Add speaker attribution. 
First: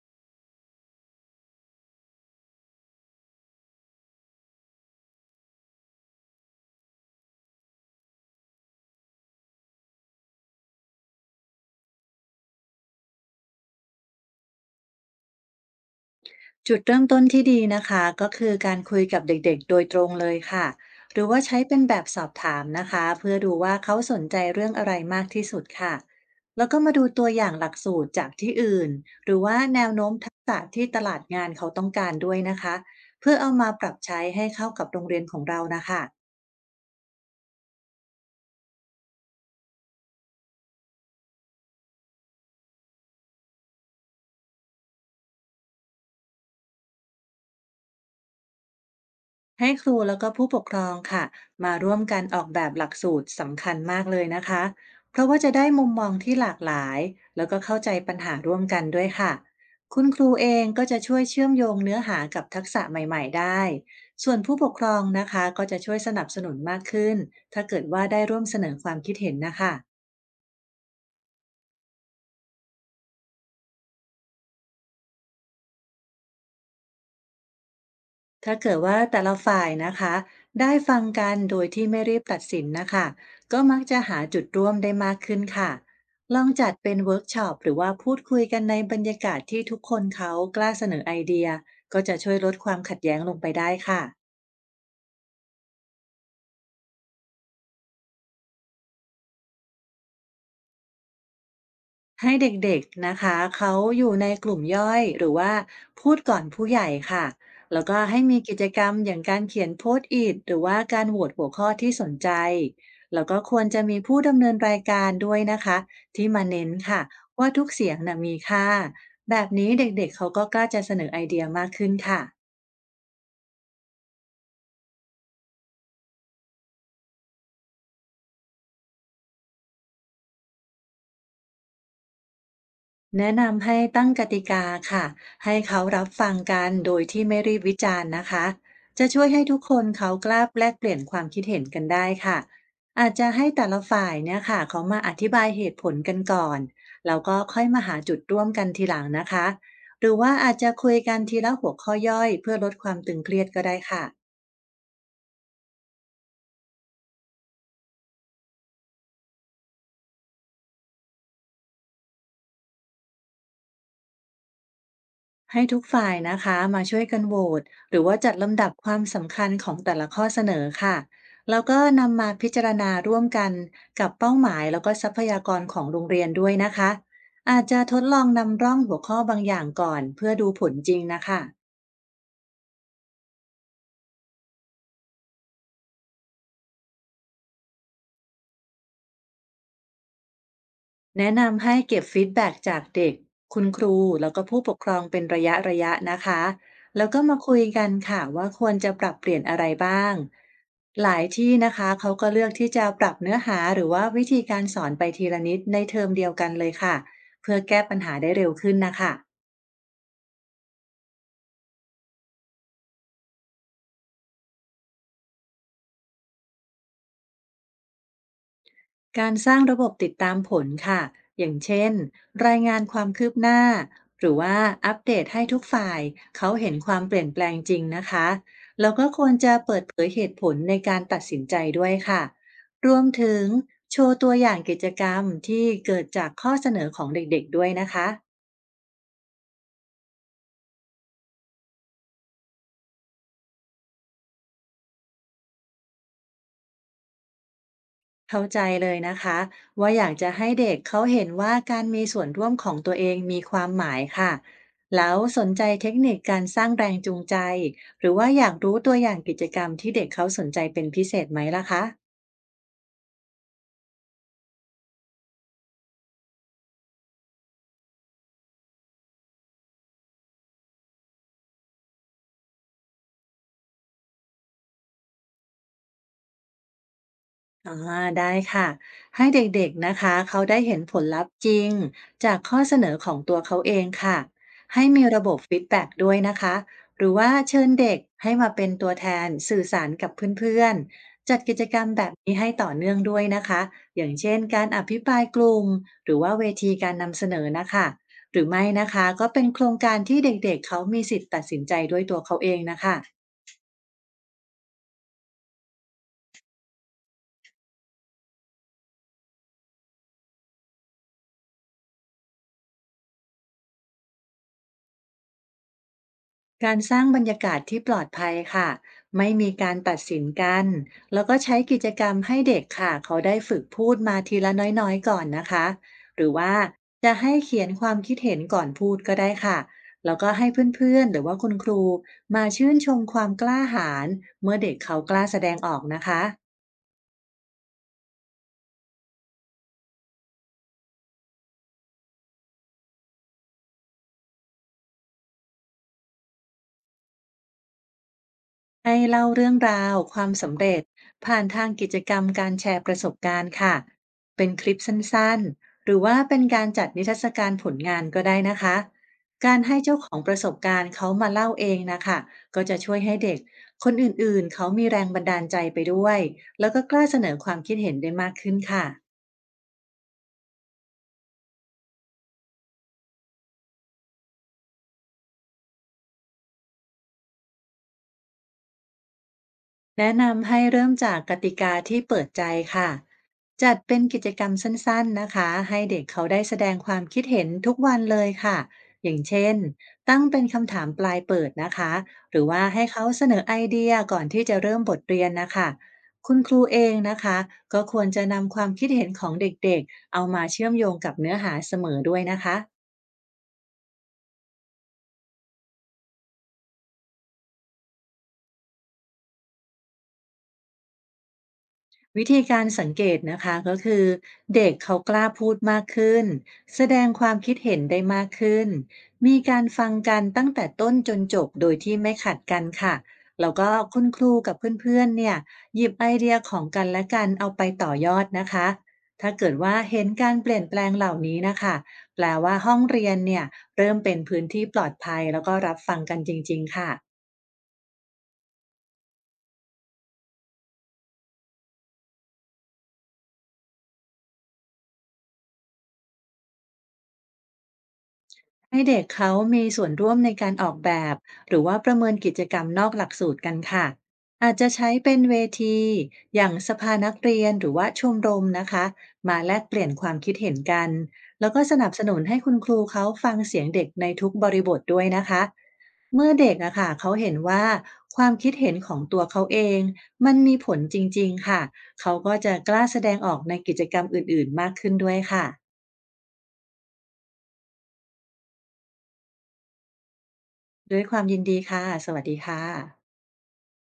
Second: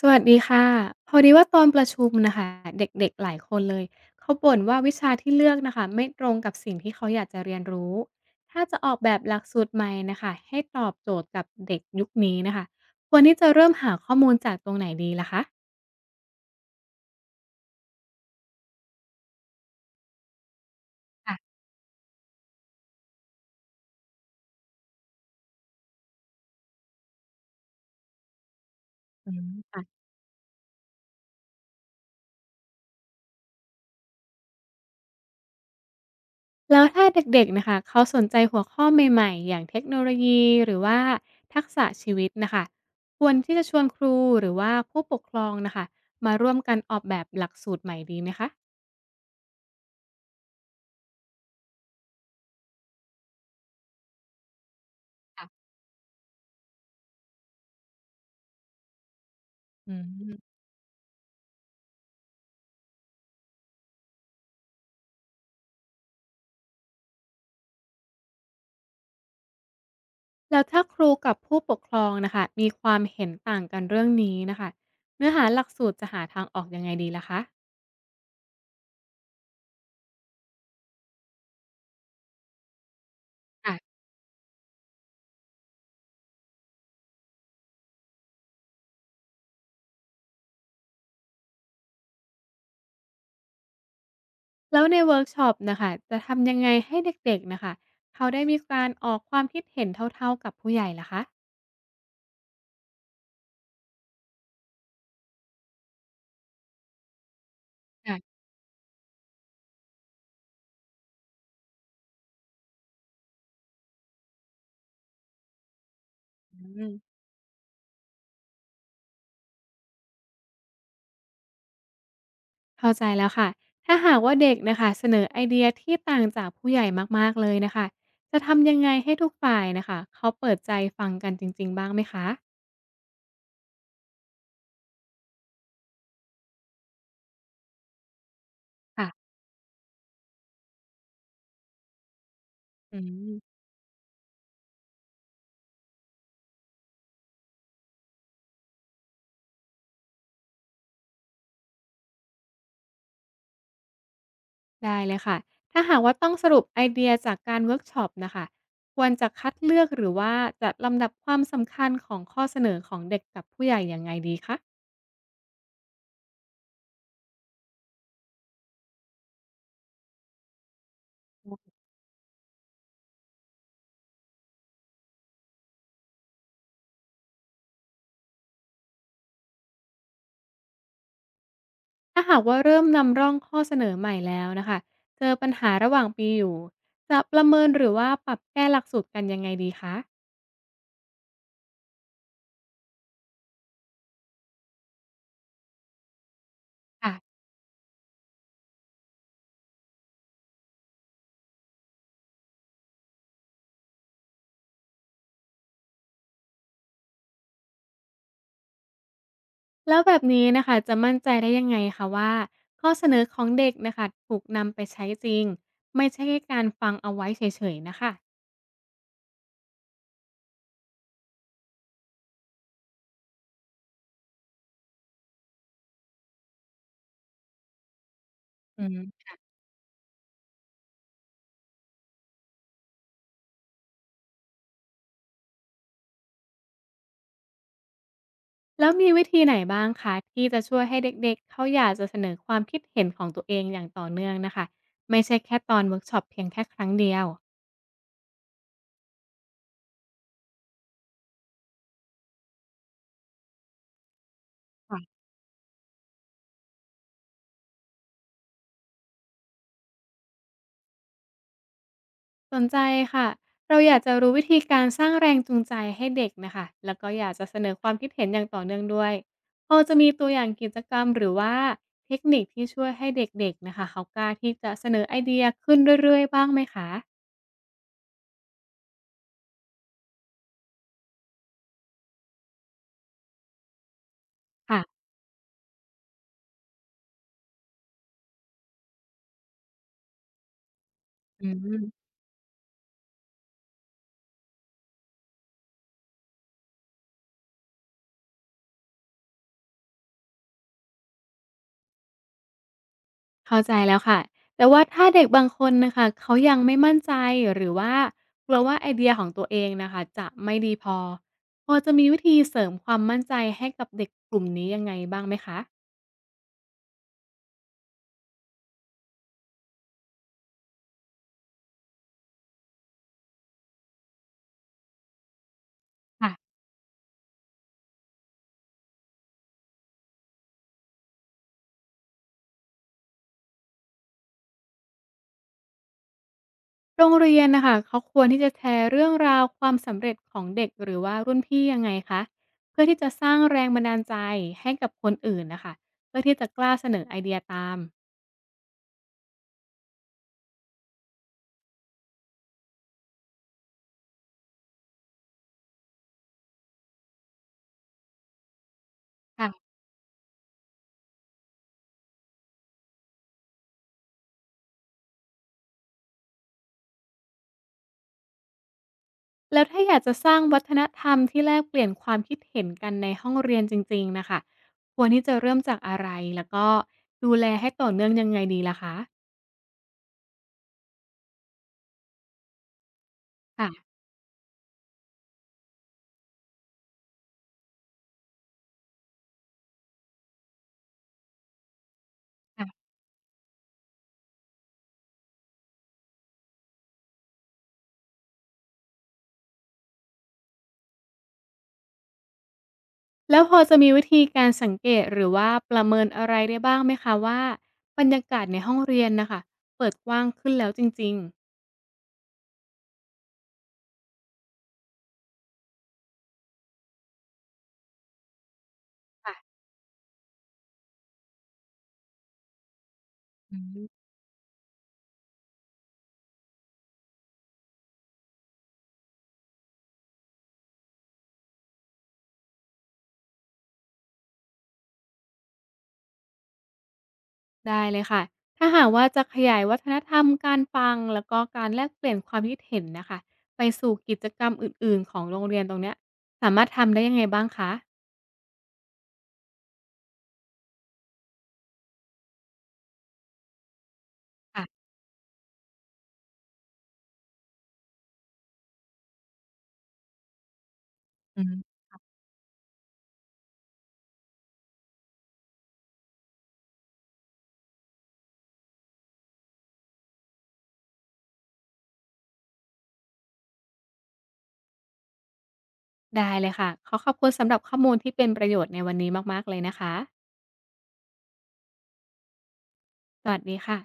Speaker 1: สวัสดีค่ะพอดีว่าตอนประชุมนะคะเด็กๆหลายคนเลยเขาบ่นว่าวิชาที่เลือกนะคะไม่ตรงกับสิ่งที่เขาอยากจะเรียนรู้ถ้าจะออกแบบหลักสูตรใหม่นะคะให้ตอบโจทย์กับเด็กยุคนี้นะคะควรที่จะเริ่มหาข้อมูลจากตรงไหนดีล่ะคะ
Speaker 2: จุดเริ่มต้นที่ดีนะคะก็คือการคุยกับเด็กๆโดยตรงเลยค่ะหรือว่า
Speaker 1: ค่ะ
Speaker 2: ใช้เป็นแบบสอบถามนะคะเพื่อดูว่าเขาสนใจเรื่องอะไรมากที่สุดค่ะแล้วก็มาดูตัวอย่างหลักสูตรจากที่อื่น
Speaker 1: อื
Speaker 2: หรื
Speaker 1: ม
Speaker 2: อว่า
Speaker 1: ค่ะ
Speaker 2: แนวโน้มทักษะที่ตลาดงานเขาต้องการด้วยนะคะเพื่อเอามาปรับใช้ให้เข้ากับโรงเรียนของเรานะคะ
Speaker 1: แล้วถ้าเด็กๆนะคะเขาสนใจหัวข้อใหม่ๆอย่างเทคโนโลยีหรือว่าทักษะชีวิตนะคะควรที่จะชวนครูหรือว่าผู้ปกครองนะคะมาร่วมกันออกแบบหลักสูตรใหม่ดีไหมคะ
Speaker 2: ให้ครูแล้วก็ผู้ปกครองค่ะมาร่วมกันออกแบบหลักสูตรสำคัญมากเลยนะคะเพราะว่าจะได้มุมมองที่หลากหลายแล้วก็เข้าใจปัญหาร่วมกันด้วยค่ะ
Speaker 1: อื
Speaker 2: คุณครูเอ
Speaker 1: ม
Speaker 2: งก็จะช่วยเชื่อมโยงเนื้อหากับทักษะใหม่ๆได้ส่วนผู้ปกครองนะคะก็จะช่วยสนับสนุนมากขึ้นถ้าเกิดว่าได้ร่วมเสนอความคิดเห็นนะคะ
Speaker 1: แล้วถ้าครูกับผู้ปกครองนะคะมีความเห็นต่างกันเรื่องนี้นะคะเนื้อหาหลักสูตรจะหาทางออกยังไงดีล่ะคะ
Speaker 2: ถ้าเกิดว่าแต่ละฝ่ายนะคะได้ฟังกันโดยที่ไม่รีบตัดสินนะคะก็มัก
Speaker 1: ค่ะ
Speaker 2: จะหาจุดร่วมได้มากขึ้นค่ะลองจัดเป็นเวิร์กช็อปหรือว่าพูดคุยกันในบรรยากาศที่ทุกคนเขากล้าเสนอไอเดียก็จะช่วยลดความขัดแย้งลงไปได้ค่ะ
Speaker 1: แล้วในเวิร์กช็อปนะคะจะทำยังไงให้เด็กๆนะคะเขาได้มีการออกความคิดเห็นเท่าๆกับผู้ใหญ่ล่ะคะ
Speaker 2: ให้เด็กๆนะคะเขาอยู่ในกลุ่มย่อยหรือว่าพูดก่อนผู้ใหญ่ค่ะแล้วก็ให้
Speaker 1: ค่ะ
Speaker 2: มีกิจกรรมอย่างการเขียนโพสต์อิทหรือว่าการโหวตหัวข้อที่สนใจแล้วก็ควรจะมีผู้ดำเนินรายการด้วยนะคะที่มา
Speaker 1: อื
Speaker 2: เน้นค่ะ
Speaker 1: ม
Speaker 2: ว่าทุกเสียงนะมีค่าแบบนี้เด็กๆเขาก็กล้าจะเสนอไอเดียมากขึ้นค่ะ
Speaker 1: เข้าใจแล้วค่ะถ้าหากว่าเด็กนะคะเสนอไอเดียที่ต่างจากผู้ใหญ่มากๆเลยนะคะจะทำยังไงให้ทุกฝ่ายนะคะเขาเปิดใจฟังกันจริงๆบ้างไหมคะ
Speaker 2: แนะนำให้ตั้งกติกาค่ะให้เขารับฟังกันโดยที่ไม่รีบวิจารณ์นะคะ
Speaker 1: ค่ะ
Speaker 2: จะช่วยให้ทุกคนเขากล้าแลกเปลี่ยนความคิดเห็นกันได้ค่ะ
Speaker 1: อื
Speaker 2: อาจจะให้
Speaker 1: ม
Speaker 2: แต่ละฝ่ายเนี่ยค่ะเขามาอธิบายเหตุผลกันก่อนแล้วก็ค่อยมาหาจุดร่วมกันทีหลังนะคะหรือว่าอาจจะคุยกันทีละหัวข้อย่อยเพื่อลดความตึงเครียดก็ได้ค่ะ
Speaker 1: ได้เลยค่ะถ้าหากว่าต้องสรุปไอเดียจากการเวิร์กช็อปนะคะควรจะคัดเลือกหรือว่าจัดลำดับความสำคัญของข้อเสนอของเด็กกับผู้ใหญ่ยังไงดีคะ
Speaker 2: ให้ทุกฝ่ายนะคะมาช่วยกันโหวตหรือว่าจัดลำดับความสำคัญของแต่ละข้อเสนอค่ะแล้วก็นำมาพิจารณาร่วมกันกับเป้าหมายแล้วก็ทรัพยากรของโรงเรียนด้วยนะคะอาจจะทดลองนำร่องหัวข้อบางอย่างก่อนเพื่อดูผลจริงนะคะ
Speaker 1: ถ้าหากว่าเริ่มนำร่องข้อเสนอใหม่แล้วนะคะเจอปัญหาระหว่างปีอยู่จะประเมินหรือว่าปรับแก้หลักสูตรกันยังไงดีคะ
Speaker 2: แนะนำให้เก็บฟีดแบ็กจากเด็กคุณครูแล้วก็ผู้ปกครองเป็นระยะนะคะแล้วก็
Speaker 1: ค่ะ
Speaker 2: มาคุยกันค่ะว่าควรจะปรับเปลี่ยนอะไรบ้างหลายที่นะคะเขาก็เลือกที่จะปรับเนื้อหาหรือว่าวิธีการสอนไปทีละนิดในเทอมเดียวกันเลยค่ะเพื่อแก้ปัญหาได้เร็วขึ้นนะคะ
Speaker 1: แล้วแบบนี้นะคะจะมั่นใจได้ยังไงคะว่าข้อเสนอของเด็กนะคะถูกนำไปใช้จริงไม่ใช่แค่การฟังเอาไว้เฉยๆนะค
Speaker 2: การสร้างระบบติดตามผลค่ะ อย่างเช่นรายงานความคืบหน้าหรือว่าอัปเดตให้ทุกฝ่ายเขาเห็นความเปลี่ยนแปลงจริงนะคะ
Speaker 1: ะ
Speaker 2: แล้วก็ควรจะเปิดเผยเหตุผลในการตัดสินใจด้วยค่ะรวมถึงโชว์ตัวอย่างกิจกรรมที่เกิดจากข้อเสนอของเด็กๆด้วยนะคะ
Speaker 1: แล้วมีวิธีไหนบ้างคะที่จะช่วยให้เด็กๆเขาอยากจะเสนอความคิดเห็นของตัวเองอย่างต่อเนื่องนะคะไม่ใช่แค่ตอนเวิร์กช็อปเพียงแค่ครั้งเดียว
Speaker 2: เข้าใจเลยนะคะว่าอยากจะให้เด็กเขาเห็นว่าการมีส่วนร่วมของตัวเองมีความหมายค่ะ
Speaker 1: ค่ะ
Speaker 2: แล้วสนใจเทคนิคการสร้างแรงจูงใจหรือว่าอยากรู้ตัวอย่างกิจกรรมที่เด็กเขาสนใจเป็นพิเศษไหมล่ะคะ
Speaker 1: สนใจค่ะเราอยากจะรู้วิธีการสร้างแรงจูงใจให้เด็กนะคะแล้วก็อยากจะเสนอความคิดเห็นอย่างต่อเนื่องด้วยพอจะมีตัวอย่างกิจกรรมหรือว่าเทคนิคที่ช่วยให้เด็กๆนะค่ะเขากล้าที่จะเสนอไอเดียขึ้นเรื่อยๆบ้างไหมคะ
Speaker 2: อ่าได้ค่ะให้เด็กๆนะคะเขาได้เห็นผลลัพธ์จริงจากข้อเสนอของตัวเขาเองค่ะ
Speaker 1: ค่ะ
Speaker 2: ให้มีระบบฟีดแบ็กด้วยนะคะหรือว่าเชิญเด็กให้มาเป็นตัวแทนสื่อสารกับเพื่อนๆจัด
Speaker 1: อื
Speaker 2: กิจกรรมแบ
Speaker 1: ม
Speaker 2: บนี้ให้ต่อเนื่องด้วยนะคะอย่างเช่นการอภิปรายกลุ่มหรือว่าเวทีการนำเสนอนะคะหรือไม่นะคะก็เป็นโครงการที่เด็กๆเขามีสิทธิ์ตัดสินใจด้วยตัวเขาเองนะคะ
Speaker 1: เข้าใจแล้วค่ะ แต่ว่าถ้าเด็กบางคนนะคะเขายังไม่มั่นใจหรือว่ากลัวว่าไอเดียของตัวเองนะคะจะไม่ดีพอพอจะมีวิธีเสริมความมั่นใจให้กับเด็กกลุ่มนี้ยังไงบ้างไหมคะ
Speaker 2: การสร้างบรรยากาศที่ปลอดภัยค่ะไม่มีการตัดสินกันแล้วก็ใช้กิจกรรมให้เด็กค่ะเขาได้ฝึกพูดมาทีละน้อยๆก่อนนะคะหรือว่า
Speaker 1: ค่ะ
Speaker 2: จะให้เขียนความคิดเห็นก่อนพูดก็ได้ค่ะแล้วก็ให้เพื่อนๆหรือว่าคุณครูมาชื่นชมความกล้าหาญเมื่อเด็กเขากล้าแสดงออกนะคะ
Speaker 1: โรงเรียนนะค่ะเขาควรที่จะแชร์เรื่องราวความสำเร็จของเด็กหรือว่ารุ่นพี่ยังไงคะเพื่อที่จะสร้างแรงบันดาลใจให้กับคนอื่นนะคะเพื่อที่จะกล้าเสนอไอเดียตาม
Speaker 2: ให้เล่าเรื่องราวความสำเร็จผ่านทางกิจกรรมการแชร์ประสบการณ์ค่ะเป็นคลิปสั้นๆหรือว่าเป็นการจัดนิทรรศการผลงานก็ได้นะคะการให้เจ้าของประสบการณ์เขามาเล่าเองนะคะก็จะช่วยให้เด็กคนอื่นๆเขามีแรงบันดาลใจไปด้วยแล้วก็กล้าเสนอความคิดเห็นได้มากขึ้นค่ะ
Speaker 1: แล้วถ้าอยากจะสร้างวัฒนธรรมที่แลกเปลี่ยนความคิดเห็นกันในห้องเรียนจริงๆน่ะค่ะควรที่จะเริ่มจากอะไรแล้วก็ดูแลให้ต่อเนื่องยังไงดีล่ะคะ
Speaker 2: แนะนำให้เริ่มจากกติกาที่เปิดใจค่ะ
Speaker 1: ค่
Speaker 2: จัดเป็นกิจกรรมสั้นๆนะคะให้เด็กเขาได้แสดงความคิดเห็นทุกวันเลยค่ะอย่างเช่นตั้งเป็นคำถามปลายเปิดนะคะหรือว่าให้
Speaker 1: ะ
Speaker 2: เขาเสนอไอเดียก่อนที่จะเริ่มบทเรียนนะคะคุณครูเองนะคะก็ควรจะนำความคิดเห็นของเด็กๆ เอามาเชื่อมโยงกับเนื้อหาเสมอด้วยนะคะ
Speaker 1: ๆแล้วพอจะมีวิธีการสังเกตหรือว่าประเมินอะไรได้บ้างไหมคะว่าบรรยากาศในห้องเรียนน่ะค่ะเปิดกว้างขึ้นแล้วจริงๆ
Speaker 2: วิธีการสังเกตนะคะก็คือเด็กเขากล้าพูดมากขึ้นแสดงความคิดเห็นได้มากขึ้นมี
Speaker 1: ค่ะ
Speaker 2: การฟังกันตั้งแต่ต้นจนจบโดยที่ไม่ขัดกันค่ะแล้ว
Speaker 1: อื
Speaker 2: ก็คุ
Speaker 1: ม
Speaker 2: ณครูกับเพื่อนๆเนี่ยหยิบไอเดียของกันและกันเอาไปต่อยอดนะคะถ้าเกิดว่าเห็นการเปลี่ยนแปลงเหล่านี้นะคะแปลว่าห้องเรียนเนี่ยเริ่มเป็นพื้นที่ปลอดภัยแล้วก็รับฟังกันจริงๆค่ะ
Speaker 1: ได้เลยค่ะ ถ้าหากว่าจะขยายวัฒนธรรมการฟังแล้วก็การแลกเปลี่ยนความคิดเห็นนะคะไปสู่กิจกรรมอื่นๆของโรงเรียนตรงเนี้ยสามารถทำได้ยังไงบ้างคะ
Speaker 2: ให้เด็กเขามีส่วนร่วมในการออกแบบหรือว่าประเมินกิจกรรมนอกหลักสูตรกันค่ะอาจ
Speaker 1: ค่ะ
Speaker 2: จะใช้เป็นเวทีอย่างสภานักเรียนหรือว่าชมรมนะคะมาแลกเปลี่ยนความคิดเห็นกัน
Speaker 1: อื
Speaker 2: แล้วก็
Speaker 1: ม
Speaker 2: สนับสนุนให้คุณครูเขาฟังเสียงเด็กในทุกบริบทด้วยนะคะเมื่อเด็กอะค่ะเขาเห็นว่าความคิดเห็นของตัวเขาเองมันมีผลจริงๆค่ะเขาก็จะกล้าแสดงออกในกิจกรรมอื่นๆมากขึ้นด้วยค่ะ
Speaker 1: ได้เลยค่ะขอขอบคุณสำหรับข้อมูลที่เป็นประโยชน์ในวันนี้มากๆเลยนะคะ
Speaker 2: ด้วยความยินดีค่ะสวัสดีค่ะ
Speaker 1: สวัสดีค่ะ